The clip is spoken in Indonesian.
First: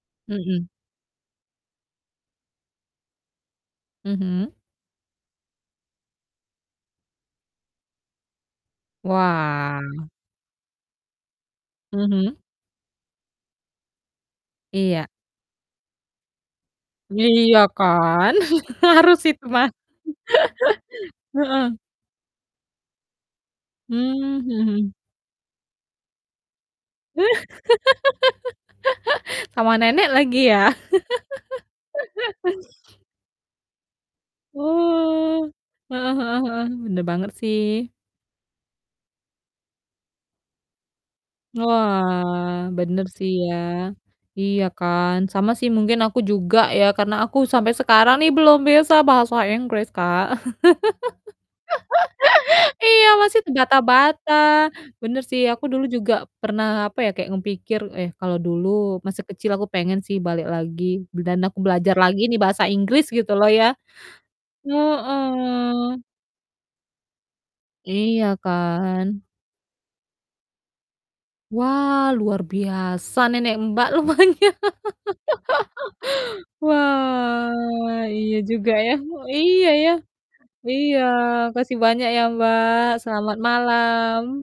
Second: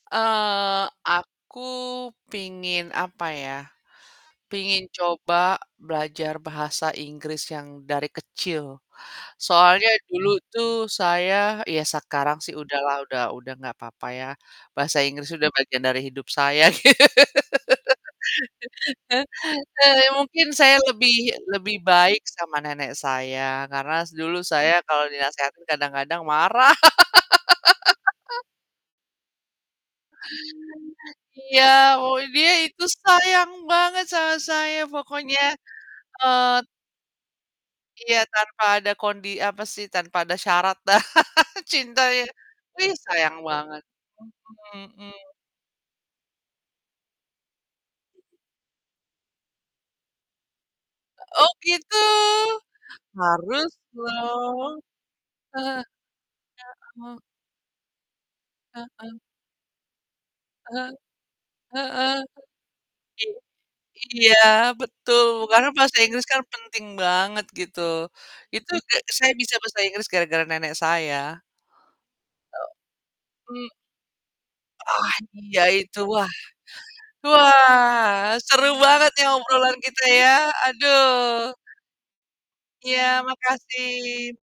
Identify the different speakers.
Speaker 1: Mhm.
Speaker 2: Eee, aku pingin apa ya,
Speaker 1: Mhm.
Speaker 2: pingin coba belajar bahasa Inggris yang dari kecil.
Speaker 1: Wah.
Speaker 2: Soalnya dulu tuh saya ya sekarang
Speaker 1: Mhm.
Speaker 2: sih udahlah udah udah nggak papa ya, bahasa
Speaker 1: Iya.
Speaker 2: Inggris udah bagian dari hidup saya.
Speaker 1: Iya, kan harus itu mah.
Speaker 2: Eee, mungkin saya lebih
Speaker 1: Heeh.
Speaker 2: lebih baik sama nenek saya, karena
Speaker 1: Mmm,
Speaker 2: dulu
Speaker 1: mhm
Speaker 2: saya
Speaker 1: mhm.
Speaker 2: kalau dinasehatin kadang-kadang marah.
Speaker 1: Sama nenek lagi ya.
Speaker 2: Iya, o dia itu sayang banget sama saya pokoknya,
Speaker 1: Wah, heeh heeh heeh.
Speaker 2: eee
Speaker 1: Bener banget sih.
Speaker 2: Iya tanpa ada kondi apa sih, tanpa ada syarat dah, cinta ya.
Speaker 1: Wah,
Speaker 2: Ih,
Speaker 1: bener sih
Speaker 2: sayang
Speaker 1: ya,
Speaker 2: banget.
Speaker 1: iya
Speaker 2: Mhm mhm.
Speaker 1: kan sama sih mungkin aku juga ya, karena aku sampai sekarang nih belum bisa bahasa Inggris Kak.
Speaker 2: Oh gitu,
Speaker 1: Iya, masih
Speaker 2: harus
Speaker 1: terbata-bata,
Speaker 2: dong.
Speaker 1: bener sih aku
Speaker 2: Heeh, iya,
Speaker 1: dulu juga pernah, apa ya,
Speaker 2: heeh.
Speaker 1: kayak nge pikir, "Eh, kalau dulu
Speaker 2: Heeh.
Speaker 1: masih kecil aku pengen sih balik lagi,
Speaker 2: Heeh,
Speaker 1: b dan aku belajar
Speaker 2: heeh.
Speaker 1: lagi nih bahasa Inggris," gitu
Speaker 2: Iya.
Speaker 1: loh ya.
Speaker 2: Iya, betul, karena bahasa
Speaker 1: Heeh.
Speaker 2: Inggris kan penting banget gitu.
Speaker 1: Iya
Speaker 2: Itu ge
Speaker 1: kan.
Speaker 2: saya bisa bahasa Inggris gara-gara nenek saya.
Speaker 1: Wow, luar
Speaker 2: Gitu,
Speaker 1: biasa nenek
Speaker 2: mmm.
Speaker 1: Mbak, lupanya.
Speaker 2: Wah, iya itu, wah.
Speaker 1: Wah.
Speaker 2: Wah
Speaker 1: iya
Speaker 2: seru
Speaker 1: juga. ya.
Speaker 2: banget ya,
Speaker 1: Iya,
Speaker 2: obrolan
Speaker 1: ya.
Speaker 2: kita ya,
Speaker 1: Iya,
Speaker 2: aduh
Speaker 1: makasih banyak ya Mbak,
Speaker 2: Iya,
Speaker 1: selamat
Speaker 2: makasih.
Speaker 1: malam.